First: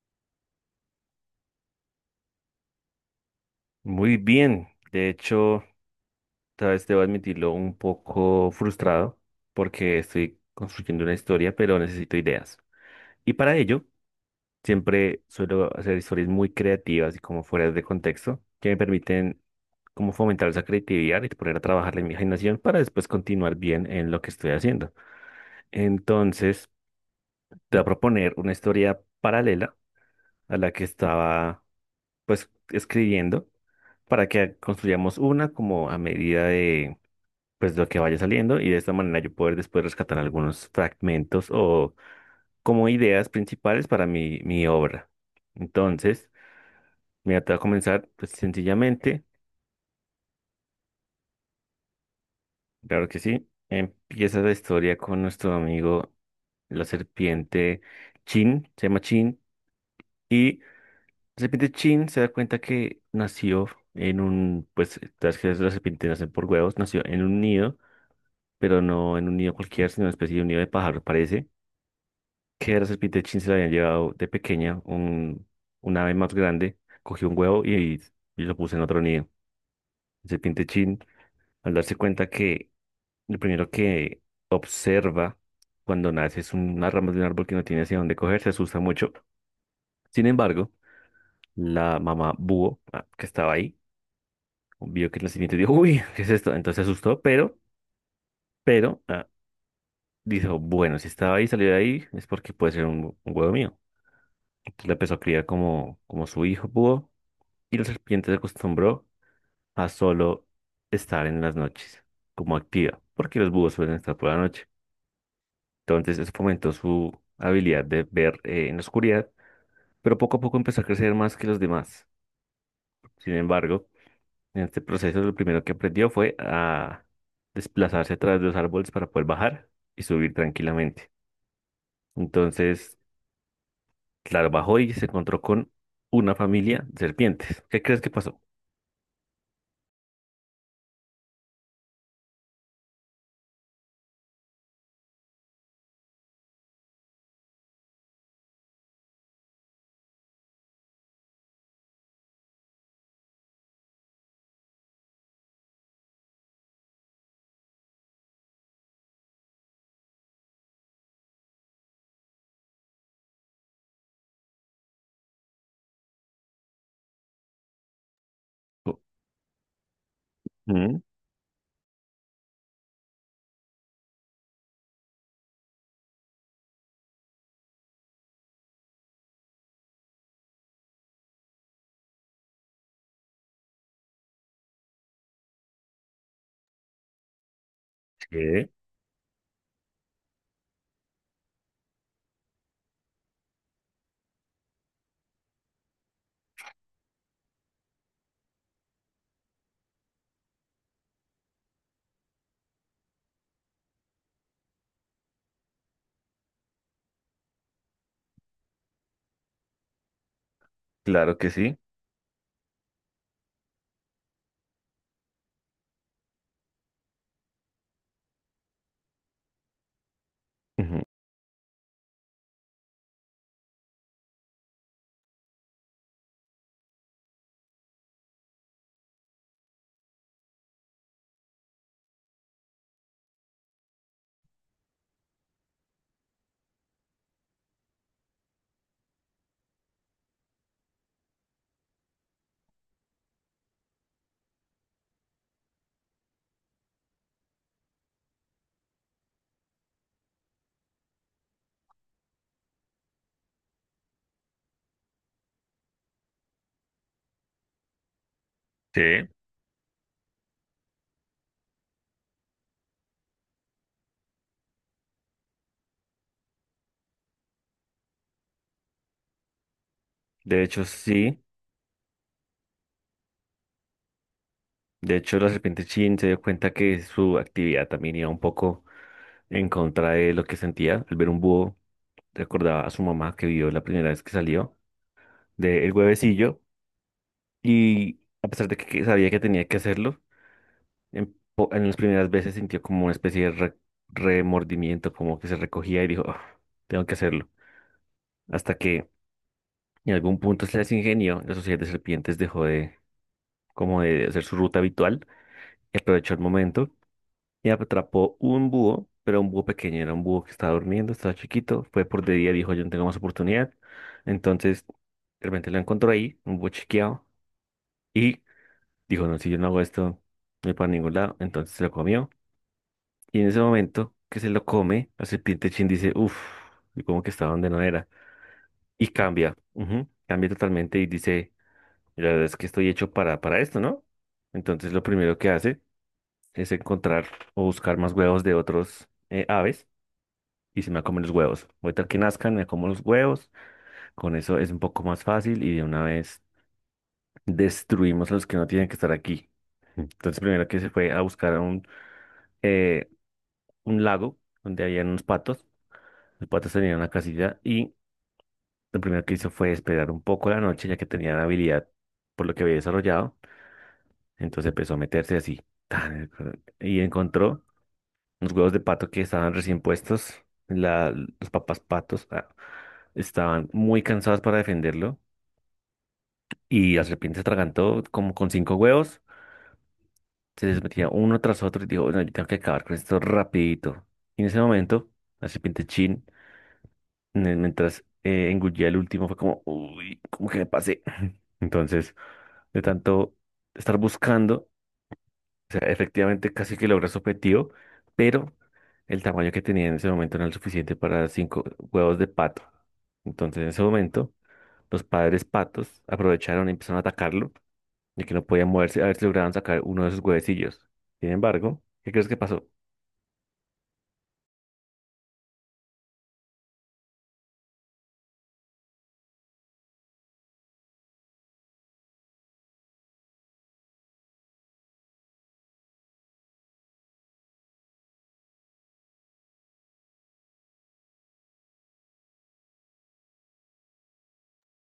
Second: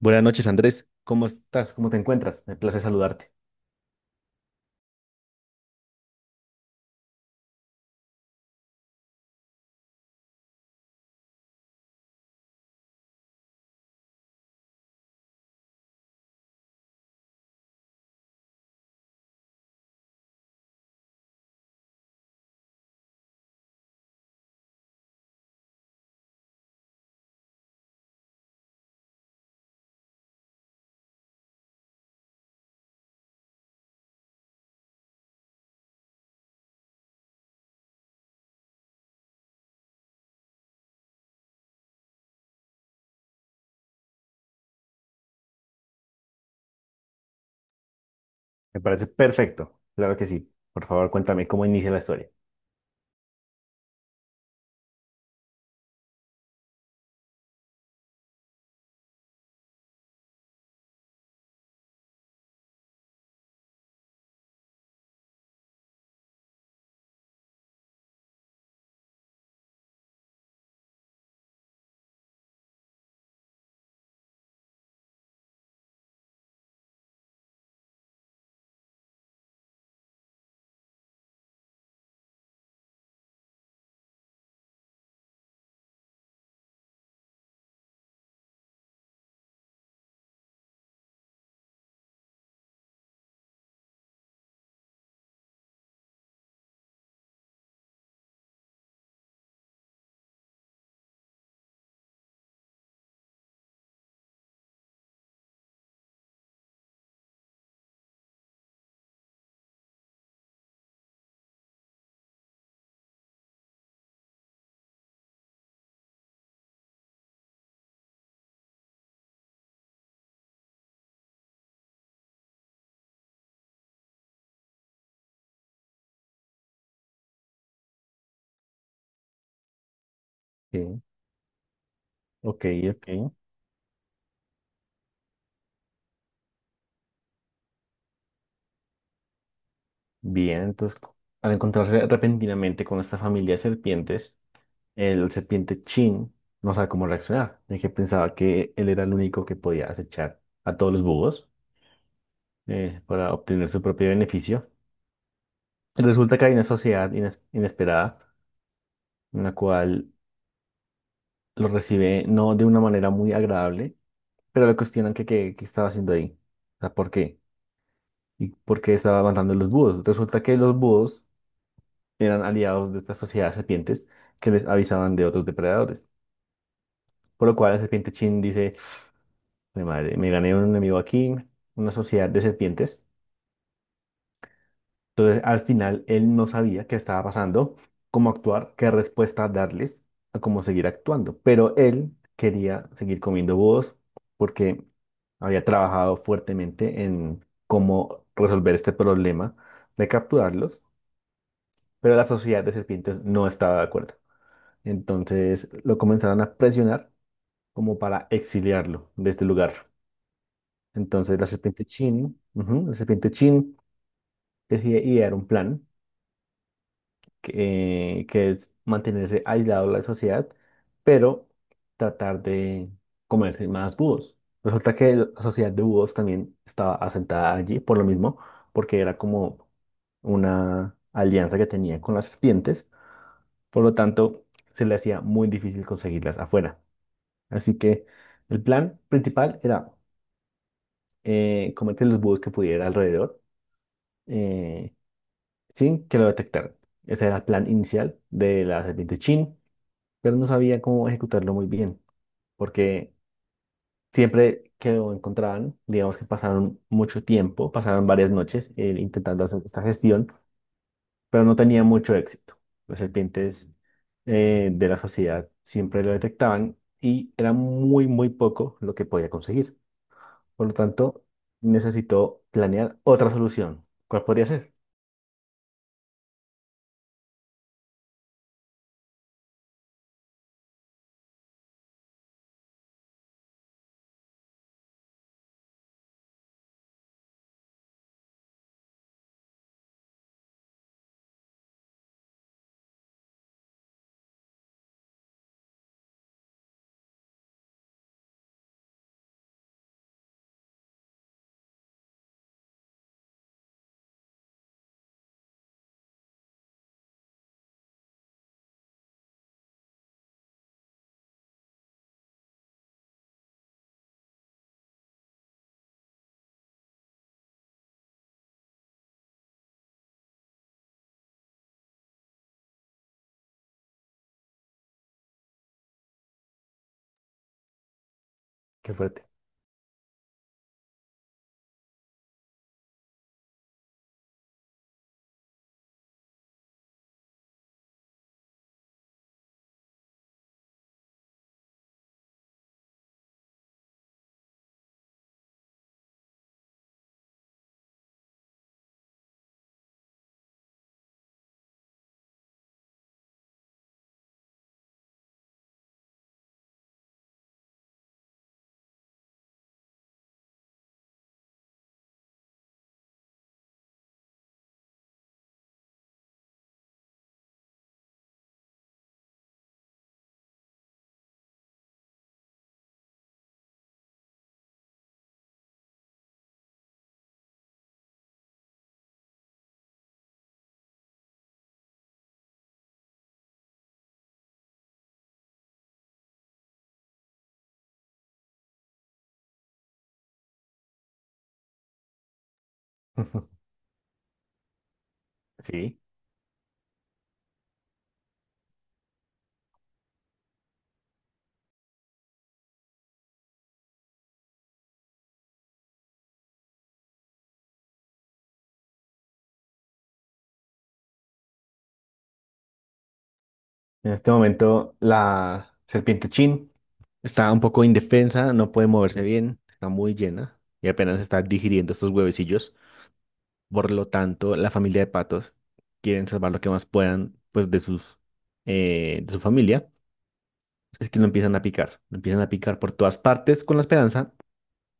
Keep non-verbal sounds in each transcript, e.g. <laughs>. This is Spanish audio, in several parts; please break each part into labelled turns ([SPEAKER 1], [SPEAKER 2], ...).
[SPEAKER 1] Buenas noches, Andrés. ¿Cómo estás? ¿Cómo te encuentras? Me place saludarte.
[SPEAKER 2] Muy bien, de hecho, tal vez debo admitirlo un poco frustrado porque estoy construyendo una historia, pero necesito ideas. Y para ello, siempre suelo hacer historias muy creativas y como fuera de contexto, que me permiten como fomentar esa creatividad y poner a trabajar la imaginación para después continuar bien en lo que estoy haciendo. Entonces, te voy a proponer una historia paralela a la que estaba pues escribiendo, para que construyamos una como a medida de pues lo que vaya saliendo, y de esta manera yo poder después rescatar algunos fragmentos o como ideas principales para mi obra. Entonces, mira, te voy a comenzar pues
[SPEAKER 1] Me parece
[SPEAKER 2] sencillamente.
[SPEAKER 1] perfecto. Claro que sí. Por favor, cuéntame cómo inicia la historia.
[SPEAKER 2] Claro que sí, empieza la historia con nuestro amigo la serpiente Chin, se llama Chin, y la serpiente Chin se da cuenta que nació en un, pues, las que las serpientes nacen por huevos, nació en un nido, pero no en un nido cualquiera, sino una especie de un nido de pájaro. Parece que a la serpiente se le habían llevado de pequeña, un, ave más grande cogió un huevo y lo puso en otro nido. El serpiente Chin, al darse cuenta que lo primero que observa cuando nace es una rama de un árbol que no tiene hacia dónde coger, se asusta mucho. Sin embargo, la mamá búho, que estaba ahí, vio que el serpiente, dijo: "Uy, ¿qué es esto?". Entonces se asustó, pero, pero, ah, dijo: "Bueno, si estaba ahí, salió de ahí, es porque puede ser un, huevo mío". Entonces la empezó a criar como su hijo búho, y la serpiente se acostumbró a solo estar en las noches como activa, porque los búhos suelen estar por la noche. Entonces eso fomentó su habilidad de ver en la oscuridad, pero poco a poco empezó a crecer más que los demás. Sin embargo, en este proceso lo primero que aprendió fue a desplazarse a través de los árboles para poder bajar y subir
[SPEAKER 1] Sí.
[SPEAKER 2] tranquilamente.
[SPEAKER 1] Ok,
[SPEAKER 2] Entonces,
[SPEAKER 1] ok.
[SPEAKER 2] claro, bajó y se encontró con una familia de serpientes. ¿Qué crees que pasó?
[SPEAKER 1] Bien, entonces, al encontrarse repentinamente con esta familia de serpientes, el serpiente Chin no sabe cómo reaccionar, ya que pensaba que él era el único que podía acechar a todos los búhos para obtener su propio beneficio. Y resulta que hay una sociedad inesperada en la cual lo recibe no de una manera muy agradable, pero le cuestionan que qué estaba haciendo ahí. O sea, ¿por qué? ¿Y por qué estaba matando a los búhos? Resulta que los
[SPEAKER 2] Ujú.
[SPEAKER 1] búhos eran aliados de esta sociedad de serpientes, que les avisaban de otros depredadores. Por lo cual la serpiente Chin dice, mi madre, me gané un enemigo aquí, una sociedad de serpientes. Entonces, al final, él no sabía qué estaba pasando, cómo
[SPEAKER 2] Sí,
[SPEAKER 1] actuar, qué respuesta darles, a cómo seguir actuando. Pero él quería seguir comiendo búhos porque había trabajado fuertemente en cómo resolver este problema de capturarlos, pero la sociedad de serpientes no estaba de acuerdo. Entonces, lo comenzaron a presionar como para exiliarlo de este lugar.
[SPEAKER 2] claro
[SPEAKER 1] Entonces, la
[SPEAKER 2] que sí.
[SPEAKER 1] serpiente Chin, ujú, la serpiente Chin decide idear un plan que es mantenerse aislado de la sociedad,
[SPEAKER 2] Ujú.
[SPEAKER 1] pero tratar de comerse más búhos. Resulta que la sociedad de búhos también estaba asentada allí por lo mismo, porque era como una alianza que tenía con las serpientes, por lo tanto se le hacía muy difícil conseguirlas afuera. Así que el plan principal era comerse los búhos que pudiera alrededor eh, sin que lo detectaran. Ese era el plan inicial de la serpiente Chin, pero no sabía cómo ejecutarlo muy bien, porque siempre que lo encontraban, digamos que pasaron mucho tiempo, pasaron varias noches
[SPEAKER 2] Sí.
[SPEAKER 1] intentando hacer esta gestión, pero no tenía mucho éxito. Los serpientes de la sociedad siempre lo detectaban y era muy, muy poco lo que podía conseguir.
[SPEAKER 2] De
[SPEAKER 1] Por lo
[SPEAKER 2] hecho,
[SPEAKER 1] tanto,
[SPEAKER 2] sí.
[SPEAKER 1] necesitó planear otra solución. ¿Cuál podría ser?
[SPEAKER 2] De hecho, la serpiente Chin se dio cuenta que su actividad también iba un poco en contra de lo que sentía. Al ver un búho, recordaba a su mamá, que vio la primera vez que salió del huevecillo. Y a pesar de que sabía que tenía que hacerlo, en las primeras veces sintió como una especie de remordimiento, como que se recogía y dijo: "Ah, tengo que hacerlo". Hasta que en algún punto se les ingenió: la sociedad de serpientes dejó de, como, de hacer su ruta habitual, y aprovechó el momento y atrapó un búho, pero un búho pequeño. Era un búho que estaba durmiendo, estaba chiquito, fue por de día, dijo: "Yo no tengo más oportunidad". Entonces, de repente lo encontró ahí, un búho chiqueado, y dijo: "No, si yo no hago esto, no voy para ningún lado". Entonces se lo comió, y en ese momento que se lo come, la serpiente Chin dice: "Uff", como que estaba donde no era,
[SPEAKER 1] Qué
[SPEAKER 2] y
[SPEAKER 1] fuerte.
[SPEAKER 2] cambia, ujú, cambia totalmente y dice: "La verdad es que estoy hecho para, esto, ¿no?". Entonces lo primero que hace es encontrar o buscar más huevos de otros, aves, y se me va a comer los huevos. Ahorita que nazcan, me como los huevos. Con eso es un poco más fácil y de una vez destruimos a los que no tienen que estar aquí. Entonces, primero que se fue a buscar a eh, un lago donde había unos patos. Los patos tenían una casilla, y lo primero que hizo fue esperar un poco la noche, ya que tenía la habilidad por lo que había desarrollado. Entonces empezó a meterse así tan, y encontró unos huevos de pato que estaban recién puestos. Los papás patos, estaban muy cansados para defenderlo. Y la serpiente se atragantó como con cinco huevos, se les metía uno tras otro, y dijo: "No, yo tengo que acabar con esto rapidito". Y en ese momento, la serpiente Chin, mientras engullía el último, fue como: "Uy, ¿cómo que me pasé?". <laughs> Entonces, de tanto
[SPEAKER 1] <laughs>
[SPEAKER 2] estar buscando, o sea,
[SPEAKER 1] Sí.
[SPEAKER 2] efectivamente casi que logra su objetivo, pero el tamaño que tenía en ese momento no era el suficiente para cinco huevos de pato. Entonces, en ese momento, los padres patos aprovecharon y empezaron a atacarlo, y que no podía moverse, a ver si lograban sacar uno de sus huevecillos. Sin embargo, ¿qué crees que pasó?
[SPEAKER 1] En este momento la serpiente Chin está un poco indefensa, no puede moverse bien, está muy llena y apenas está digiriendo estos huevecillos. Por lo tanto, la familia de patos quieren salvar lo que más puedan pues de sus de su familia. Es que lo empiezan a picar, lo empiezan a picar por todas partes con la esperanza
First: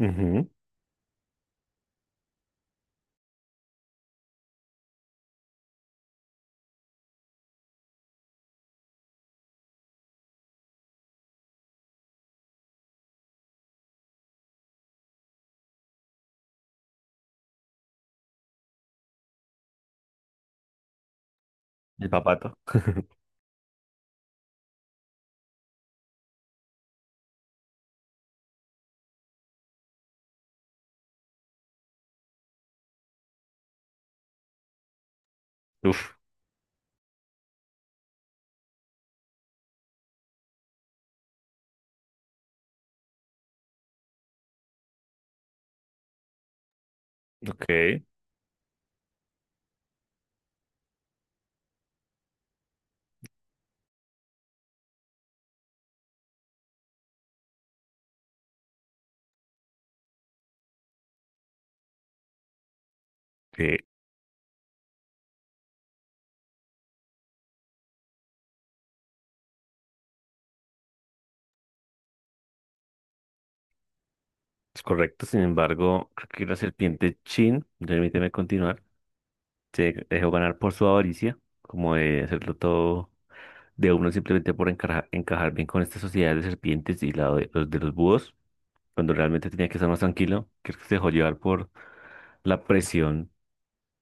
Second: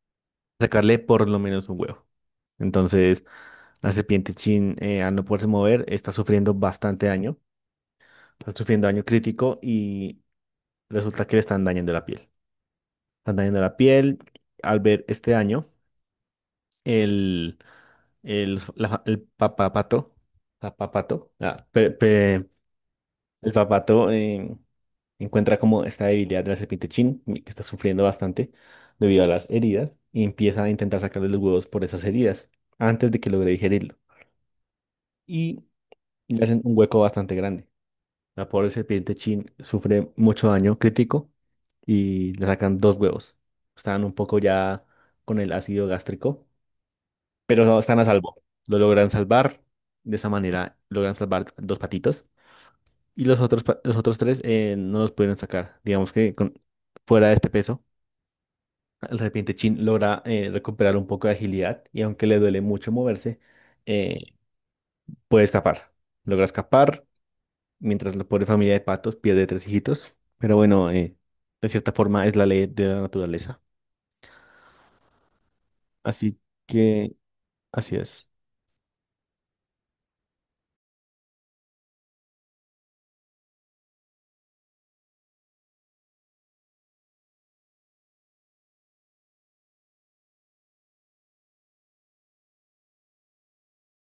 [SPEAKER 2] Ujú.
[SPEAKER 1] de sacarle por lo menos un huevo. Entonces, la serpiente Chin al no poderse mover está sufriendo bastante daño, está sufriendo daño crítico y resulta que le están dañando la piel. Están dañando la piel. Al ver este daño, el, el papapato, papapato,
[SPEAKER 2] El papato.
[SPEAKER 1] el papato encuentra como esta debilidad de la serpiente Chin, que está sufriendo bastante debido a las heridas, y empieza a intentar sacarle los huevos por esas heridas antes de que logre digerirlo. Y
[SPEAKER 2] Uf.
[SPEAKER 1] le hacen un hueco bastante grande. La pobre serpiente Chin sufre mucho daño crítico y le sacan dos huevos. Están un poco ya con el ácido gástrico, pero no, están
[SPEAKER 2] Ok.
[SPEAKER 1] a salvo. Lo logran salvar. De esa manera logran salvar dos patitos. Y los otros, los otros tres no los pudieron sacar. Digamos que fuera de este peso, el serpiente Chin logra recuperar un poco de agilidad y aunque le duele mucho moverse,
[SPEAKER 2] Sí,
[SPEAKER 1] eh, puede escapar. Logra escapar mientras la pobre familia de patos pierde tres hijitos. Pero bueno, de cierta forma es la ley de la naturaleza.
[SPEAKER 2] es correcto. Sin embargo, creo
[SPEAKER 1] Así
[SPEAKER 2] que la
[SPEAKER 1] que
[SPEAKER 2] serpiente Chin,
[SPEAKER 1] así es.
[SPEAKER 2] permíteme continuar, se dejó ganar por su avaricia, como de hacerlo todo de uno, simplemente por encajar, encajar bien con esta sociedad de serpientes y la de los búhos, cuando realmente tenía que estar más tranquilo. Creo que se dejó llevar por la presión,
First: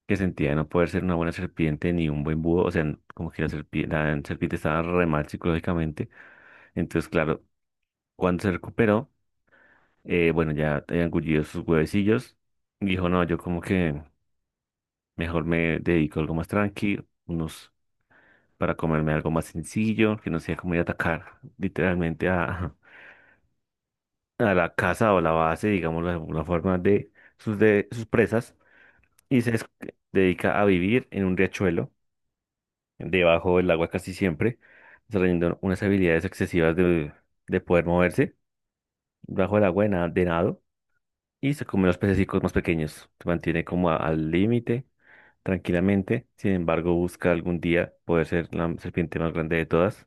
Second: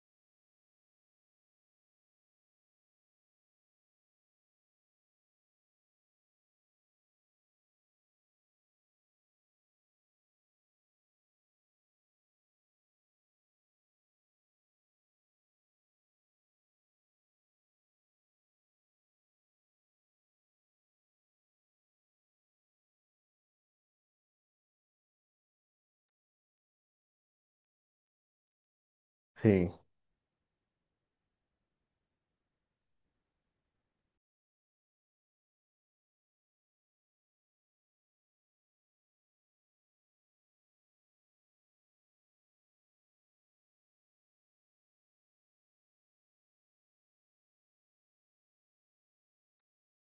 [SPEAKER 2] que sentía no poder ser una buena serpiente ni un buen búho. O sea, como que la serpiente estaba re mal psicológicamente. Entonces, claro, cuando se recuperó, bueno, ya había engullido sus huevecillos, y dijo: "No, yo como que mejor me dedico a algo más tranquilo, unos, para comerme algo más sencillo, que no sea como ir a atacar literalmente a, <laughs> a la casa o la base, digamos, de alguna forma, de sus, presas". Y
[SPEAKER 1] Sí.
[SPEAKER 2] dedica a vivir en un riachuelo, debajo del agua casi siempre, desarrollando unas habilidades excesivas de poder moverse bajo el agua, de, de nado, y se come los pececicos más pequeños. Se mantiene como al límite, tranquilamente. Sin embargo, busca algún día poder ser la serpiente más grande de todas.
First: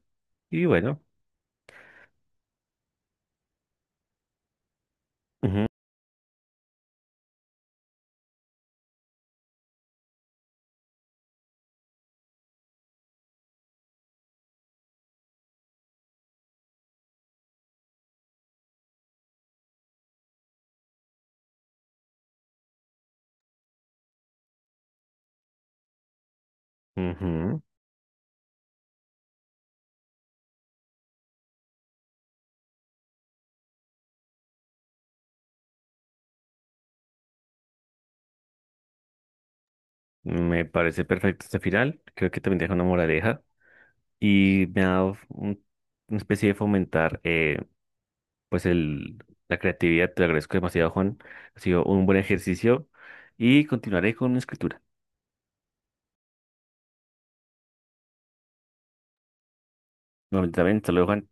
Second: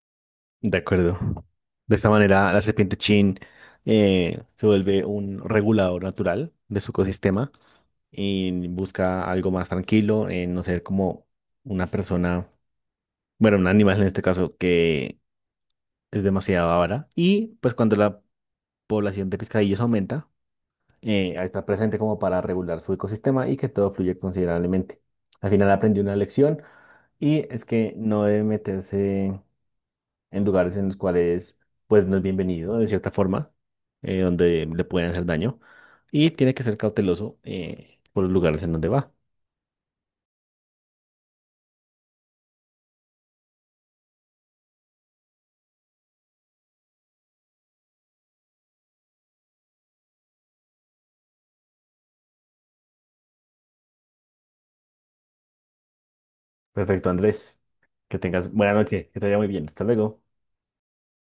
[SPEAKER 2] Y
[SPEAKER 1] De
[SPEAKER 2] bueno.
[SPEAKER 1] acuerdo. De esta manera, la serpiente Chin se vuelve un
[SPEAKER 2] Ujú.
[SPEAKER 1] regulador natural de su ecosistema y busca algo más tranquilo, en no ser como una persona, bueno, un animal en este caso, que es demasiado avara. Y pues cuando la población de pescadillos aumenta, está presente como para regular su ecosistema y que todo fluye considerablemente. Al final aprendí una lección y
[SPEAKER 2] Ujú.
[SPEAKER 1] es que no debe meterse en lugares en los cuales pues no es bienvenido de cierta forma, donde le pueden hacer daño y tiene que ser cauteloso por los lugares en donde va.
[SPEAKER 2] Me parece perfecto este final. Creo que también deja una moraleja y me ha dado una especie de fomentar, pues la creatividad. Te lo agradezco demasiado, Juan. Ha sido un buen ejercicio y continuaré con la escritura.
[SPEAKER 1] Perfecto, Andrés. Que tengas buena noche, que te vaya muy bien. Hasta luego.
[SPEAKER 2] Nuevamente también, hasta luego, Juan.